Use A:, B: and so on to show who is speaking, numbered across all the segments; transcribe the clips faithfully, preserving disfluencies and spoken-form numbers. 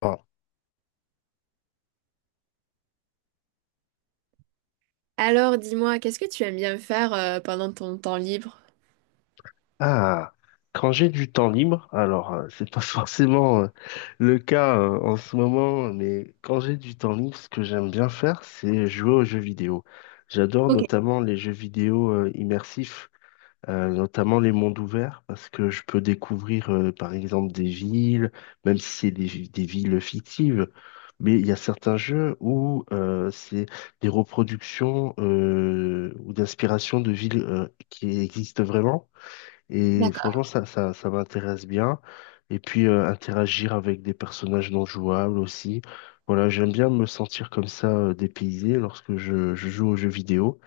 A: Bon.
B: Alors, dis-moi, qu'est-ce que tu aimes bien faire euh, pendant ton temps libre?
A: Ah, quand j'ai du temps libre, alors euh, c'est pas forcément, euh, le cas euh, en ce moment, mais quand j'ai du temps libre, ce que j'aime bien faire, c'est jouer aux jeux vidéo. J'adore
B: Ok,
A: notamment les jeux vidéo euh, immersifs, euh, notamment les mondes ouverts, parce que je peux découvrir, euh, par exemple, des villes, même si c'est des, vi- des villes fictives. Mais il y a certains jeux où, euh, c'est des reproductions, euh, ou d'inspiration de villes euh, qui existent vraiment. Et
B: d'accord.
A: franchement, ça, ça, ça m'intéresse bien. Et puis, euh, interagir avec des personnages non jouables aussi. Voilà, j'aime bien me sentir comme ça, euh, dépaysé lorsque je, je joue aux jeux vidéo,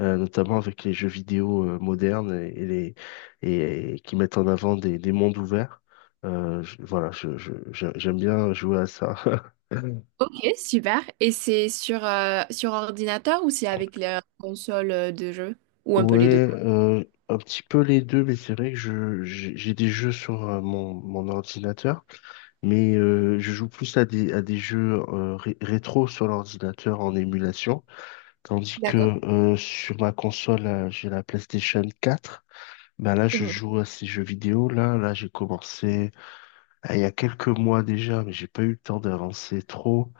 A: euh, notamment avec les jeux vidéo euh, modernes et, et les, et, et qui mettent en avant des, des mondes ouverts. Euh, je- voilà, je, je, je- j'aime bien jouer à ça.
B: Ok, super. Et c'est sur, euh, sur ordinateur ou c'est avec la console euh, de jeu? Ou un peu les deux?
A: Ouais, euh, un petit peu les deux, mais c'est vrai que je j'ai j'ai des jeux sur euh, mon, mon ordinateur, mais euh, je joue plus à des à des jeux, euh, ré- rétro sur l'ordinateur en émulation, tandis que
B: D'accord.
A: euh, sur ma console, euh, j'ai la PlayStation quatre. Ben là, je
B: Mhm.
A: joue à ces jeux vidéo là, là j'ai commencé euh, il y a quelques mois déjà, mais j'ai pas eu le temps d'avancer trop.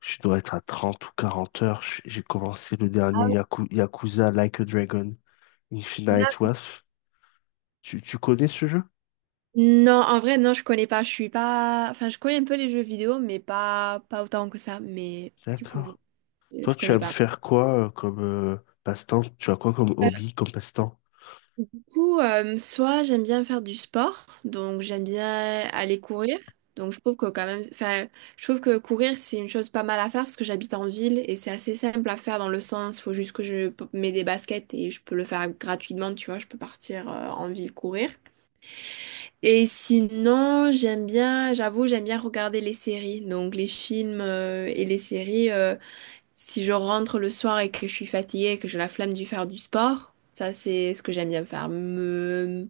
A: Je dois être à trente ou quarante heures. J'ai j'ai commencé le
B: Ah
A: dernier
B: ouais.
A: Yaku- Yakuza Like a Dragon Infinite
B: D'ac-
A: Wealth. Tu, tu connais ce jeu?
B: Non, en vrai, non, je connais pas. Je suis pas. Enfin, je connais un peu les jeux vidéo, mais pas, pas autant que ça. Mais du coup,
A: D'accord.
B: je
A: Toi,
B: je
A: tu
B: connais
A: aimes
B: pas.
A: faire quoi euh, comme euh, passe-temps? Tu as quoi comme hobby, comme passe-temps?
B: Du coup, euh, soit j'aime bien faire du sport, donc j'aime bien aller courir. Donc je trouve que quand même, enfin, je trouve que courir c'est une chose pas mal à faire parce que j'habite en ville et c'est assez simple à faire dans le sens, faut juste que je p- mets des baskets et je peux le faire gratuitement, tu vois, je peux partir euh, en ville courir. Et sinon, j'aime bien, j'avoue, j'aime bien regarder les séries, donc les films euh, et les séries. Euh, si je rentre le soir et que je suis fatiguée et que j'ai la flemme de faire du sport, ça c'est ce que j'aime bien faire. Me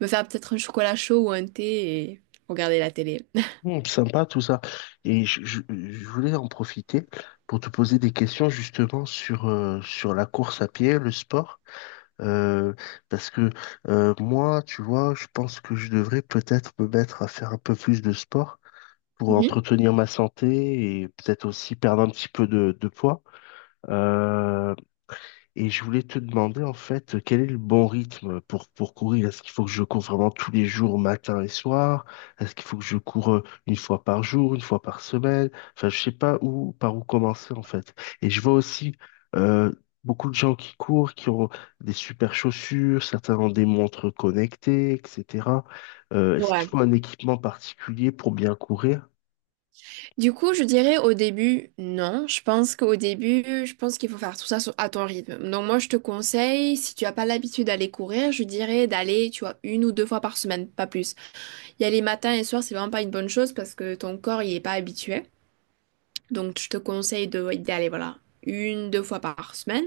B: me faire peut-être un chocolat chaud ou un thé et regarder la télé.
A: Hmm, sympa tout ça. Et je, je- je voulais en profiter pour te poser des questions, justement, sur, euh, sur la course à pied, le sport. Euh, Parce que, euh, moi, tu vois, je pense que je devrais peut-être me mettre à faire un peu plus de sport pour
B: Mhm.
A: entretenir ma santé et peut-être aussi perdre un petit peu de, de poids. Euh, Et je voulais te demander, en fait, quel est le bon rythme pour, pour courir? Est-ce qu'il faut que je cours vraiment tous les jours, matin et soir? Est-ce qu'il faut que je cours, euh, une fois par jour, une fois par semaine? Enfin, je sais pas où par où commencer, en fait. Et je vois aussi, euh, beaucoup de gens qui courent, qui ont des super chaussures, certains ont des montres connectées, et cetera. Euh, est-ce qu'il
B: Ouais.
A: faut un équipement particulier pour bien courir?
B: Du coup, je dirais au début, non. Je pense qu'au début, je pense qu'il faut faire tout ça sur- à ton rythme. Donc moi, je te conseille, si tu n'as pas l'habitude d'aller courir, je dirais d'aller, tu vois, une ou deux fois par semaine, pas plus. Y aller matin et soir, c'est vraiment pas une bonne chose parce que ton corps, il est pas habitué. Donc je te conseille de, d'aller, voilà, une, deux fois par semaine.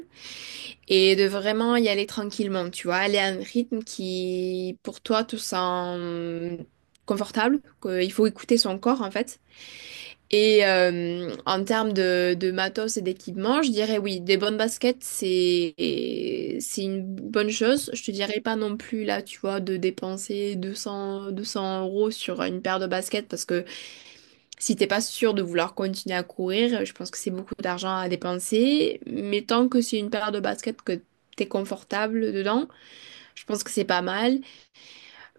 B: Et de vraiment y aller tranquillement, tu vois, aller à un rythme qui, pour toi, te sent confortable, qu'il faut écouter son corps, en fait. Et euh, en termes de, de matos et d'équipement, je dirais oui, des bonnes baskets, c'est c'est une bonne chose. Je te dirais pas non plus, là, tu vois, de dépenser deux cents, deux cents euros sur une paire de baskets, parce que si t'es pas sûr de vouloir continuer à courir, je pense que c'est beaucoup d'argent à dépenser. Mais tant que c'est une paire de baskets que t'es confortable dedans, je pense que c'est pas mal.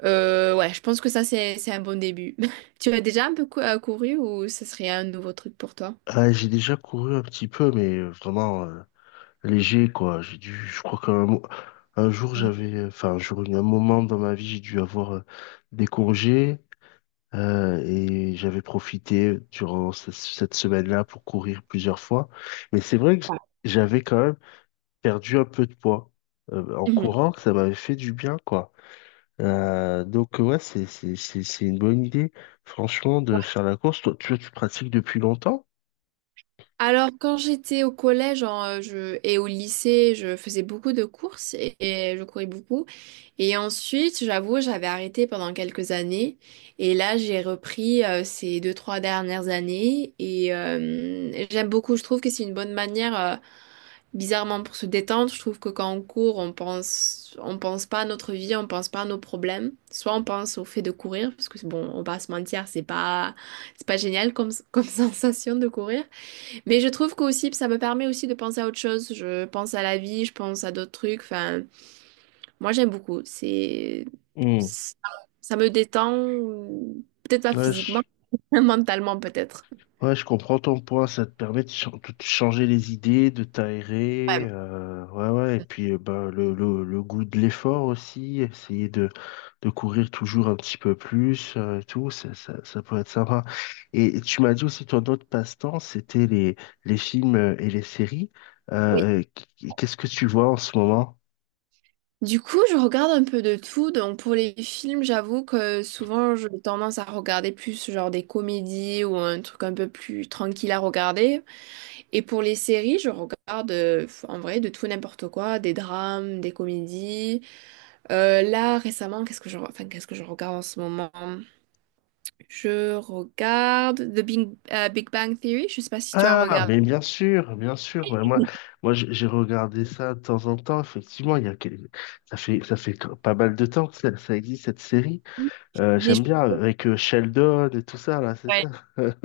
B: Euh, ouais, je pense que ça, c'est, c'est un bon début. Tu as déjà un peu cou- euh, couru ou ce serait un nouveau truc pour toi?
A: Ah, j'ai déjà couru un petit peu, mais euh, vraiment euh, léger, quoi. J'ai dû, je crois qu'un mo- un jour,
B: Mm.
A: j'avais, enfin, un jour, un moment dans ma vie, j'ai dû avoir euh, des congés, euh, et j'avais profité durant ce- cette semaine-là pour courir plusieurs fois. Mais c'est vrai que
B: Ouais.
A: j'avais quand même perdu un peu de poids euh, en
B: Mhm.
A: courant, que ça m'avait fait du bien, quoi. Euh, donc ouais, c'est c'est c'est c'est une bonne idée, franchement, de faire la course. Toi, tu tu pratiques depuis longtemps?
B: Alors, quand j'étais au collège en, euh, je, et au lycée, je faisais beaucoup de courses et, et je courais beaucoup. Et ensuite, j'avoue, j'avais arrêté pendant quelques années. Et là, j'ai repris euh, ces deux, trois dernières années. Et euh, j'aime beaucoup. Je trouve que c'est une bonne manière, euh, bizarrement, pour se détendre. Je trouve que quand on court, on pense, on pense pas à notre vie, on pense pas à nos problèmes. Soit on pense au fait de courir, parce que bon, on va pas se mentir, c'est pas, c'est pas génial comme, comme sensation de courir. Mais je trouve qu'aussi, ça me permet aussi de penser à autre chose. Je pense à la vie, je pense à d'autres trucs. Enfin, moi, j'aime beaucoup. C'est,
A: Hmm.
B: ça ça me détend, peut-être pas
A: Ouais,
B: physiquement,
A: je
B: mentalement peut-être.
A: Ouais, je comprends ton point. Ça te permet de, ch- de te changer les idées, de t'aérer,
B: Ouais,
A: euh, ouais, ouais. Et puis, euh, ben, le, le, le goût de l'effort aussi. Essayer de, de courir toujours un petit peu plus, euh, et tout, ça, ça, ça peut être sympa. Et tu m'as dit aussi, ton autre passe-temps, c'était les, les films euh, et les séries.
B: oui.
A: Euh, qu- Qu'est-ce que tu vois en ce moment?
B: Du coup, je regarde un peu de tout. Donc, pour les films, j'avoue que souvent, j'ai tendance à regarder plus genre des comédies ou un truc un peu plus tranquille à regarder. Et pour les séries, je regarde euh, en vrai de tout n'importe quoi, des drames, des comédies. Euh, là, récemment, qu'est-ce que je, re- enfin, qu'est-ce que je regarde en ce moment? Je regarde The Big, euh, Big Bang Theory. Je sais pas si tu as
A: Ah,
B: regardé.
A: mais bien sûr, bien sûr. Ouais, moi, moi, j'ai j'ai regardé ça de temps en temps. Effectivement, il y a quel- ça fait, ça fait que- pas mal de temps que ça, ça existe, cette série. Euh,
B: Mais je-
A: j'aime bien avec euh, Sheldon et tout ça là, c'est
B: ouais,
A: ça.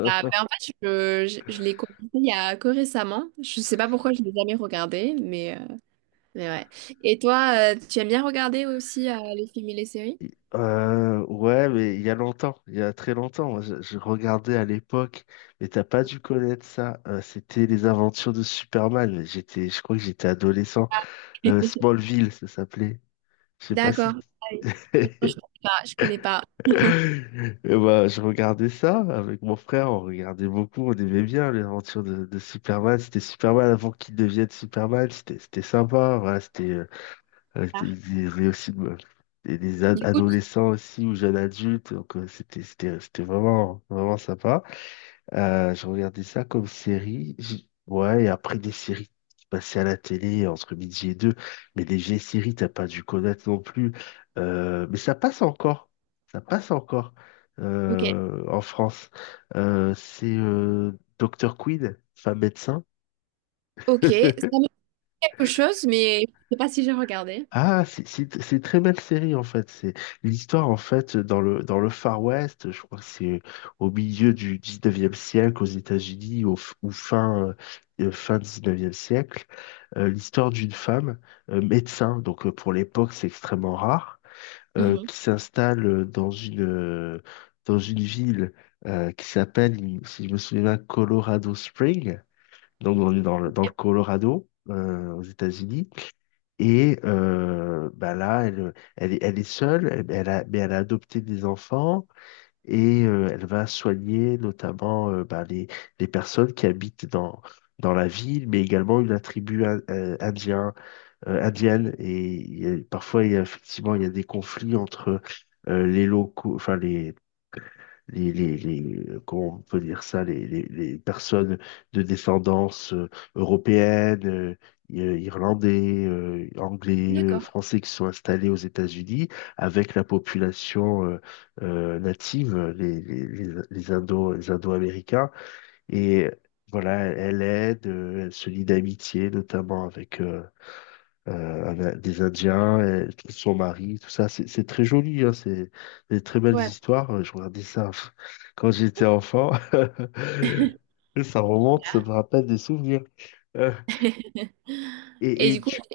B: ça- mais en fait, je, je, je l'ai commencé il y a que récemment. Je sais pas pourquoi je l'ai jamais regardé, mais, euh, mais ouais. Et toi, euh, tu aimes bien regarder aussi euh, les films et les séries?
A: Il- Euh, ouais, mais il y a longtemps, il y a très longtemps. Moi, je, je regardais à l'époque, mais t'as pas dû connaître ça. Euh, c'était les aventures de Superman. J'étais, je crois que j'étais adolescent. Euh, Smallville, ça s'appelait. Je sais pas
B: D'accord.
A: si.
B: Ah oui. Non, je connais pas. Je connais pas.
A: Et bah, je regardais ça avec mon frère, on regardait beaucoup, on aimait bien l'aventure de, de Superman. C'était Superman avant qu'il devienne Superman, c'était c'était sympa. Voilà, c'était euh, euh, c'était-
B: Ah.
A: il y avait aussi, euh, des, des
B: Du
A: ad-
B: coup, tu-
A: adolescents aussi, ou jeunes adultes, donc euh, c'était c'était c'était vraiment vraiment sympa. Euh, je regardais ça comme série. J- Ouais, et après, des séries qui passaient à la télé entre midi et deux. Mais des vieilles séries, t'as pas dû connaître non plus. Euh, mais ça passe encore. Ça passe encore,
B: ok.
A: euh, en France. Euh, c'est, euh, docteur Quinn, femme médecin.
B: Ok, ça me dit quelque chose, mais je sais pas si j'ai regardé.
A: Ah, c'est c'est- c'est une très belle série, en fait. C'est l'histoire, en fait, dans le dans le Far West. Je crois que c'est au milieu du dix-neuvième siècle aux États-Unis, au f- ou fin, euh, fin dix-neuvième siècle. Euh, l'histoire d'une femme euh, médecin, donc, euh, pour l'époque, c'est extrêmement rare, euh,
B: Mhm.
A: qui s'installe euh, dans une euh, dans une ville euh, qui s'appelle, si je me souviens bien, Colorado Springs. Donc, on est dans le, dans le Colorado, euh, aux États-Unis. Et euh, bah là, elle, elle, est elle est seule, elle- elle a, mais elle a adopté des enfants, et euh, elle va soigner notamment, euh, bah, les, les personnes qui habitent dans, dans la ville, mais également une tribu in- euh, indien, euh, indienne. Et il y a- parfois, il y a, effectivement, il y a des conflits entre, euh, les locaux, enfin les, les, les, les- comment on peut dire ça, les, les, les personnes de descendance euh, européenne, euh, i- euh, irlandais, euh, anglais, euh,
B: D'accord.
A: français, qui sont installés aux États-Unis avec la population, euh, euh, native, euh, les, les, les, les Indo, les Indo-Américains. Et voilà, elle aide, euh, elle se lie d'amitié, notamment avec, euh, euh, avec des Indiens, et tout son mari, tout ça. C'est c'est très joli, hein, c'est des très belles
B: Ouais.
A: histoires. Euh, Je regardais ça pff, quand j'étais enfant. Ça remonte, ça me rappelle des souvenirs. Euh, et,
B: Et
A: et
B: du coup,
A: tu...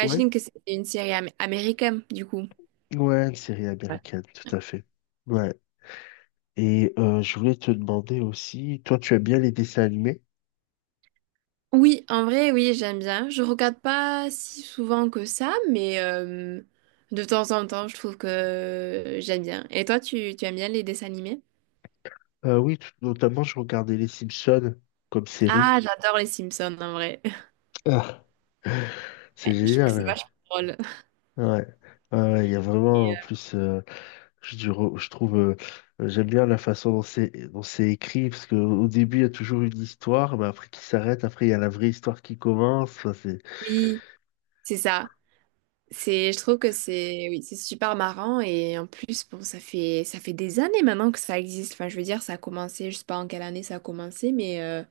A: Ouais,
B: que c'est une série am- américaine, du coup.
A: ouais, une série américaine, tout à fait. Ouais. Et euh, je voulais te demander aussi, toi, tu aimes bien les dessins animés?
B: Oui, en vrai, oui, j'aime bien. Je regarde pas si souvent que ça, mais euh, de temps en temps, je trouve que j'aime bien. Et toi, tu, tu aimes bien les dessins animés?
A: Euh, oui, tout- notamment, je regardais Les Simpsons comme série.
B: Ah, j'adore les Simpsons, en vrai.
A: Ah, c'est
B: Ouais, je trouve que c'est
A: génial.
B: vachement drôle.
A: Ouais. Ouais, ouais, ouais, il y a vraiment,
B: Et,
A: en
B: euh,
A: plus, euh, Je, dis- je trouve, euh, euh, j'aime bien la façon dont c'est dont c'est écrit, parce qu'au début, il y a toujours une histoire, mais après qui s'arrête, après, il y a la vraie histoire qui commence. Enfin, c'est...
B: oui, c'est ça. C'est, je trouve que c'est, oui, c'est super marrant et en plus, bon, ça fait, ça fait des années maintenant que ça existe. Enfin, je veux dire, ça a commencé, je sais pas en quelle année ça a commencé, mais euh,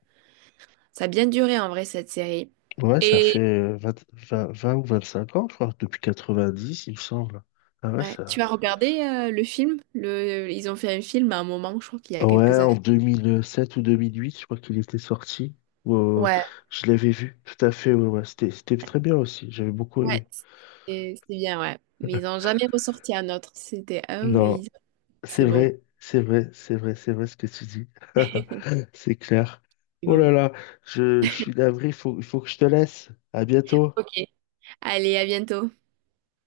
B: ça a bien duré en vrai cette série.
A: Ouais, ça
B: Et
A: fait euh, vingt 20 vingt ou vingt-cinq ans, je crois, depuis quatre-vingt-dix, il me semble. Ah ouais,
B: ouais, tu
A: ça...
B: as regardé euh, le film? Le, ils ont fait un film à un moment, je crois qu'il y a
A: Ouais,
B: quelques
A: en
B: années.
A: deux mille sept ou deux mille huit, je crois qu'il était sorti. Ou, euh,
B: Ouais,
A: je l'avais vu, tout à fait, ouais, ouais. C'était, c'était très bien aussi, j'avais beaucoup
B: ouais,
A: aimé.
B: c'est c'est bien, ouais. Mais ils n'ont jamais ressorti un autre. C'était un et
A: Non.
B: ils-
A: C'est
B: c'est bon,
A: vrai, c'est vrai, c'est vrai, c'est vrai ce que tu dis. C'est clair.
B: c'est
A: Oh
B: bon.
A: là là, je, je suis navré, il faut, il faut que je te laisse. À bientôt.
B: Ok, allez, à bientôt.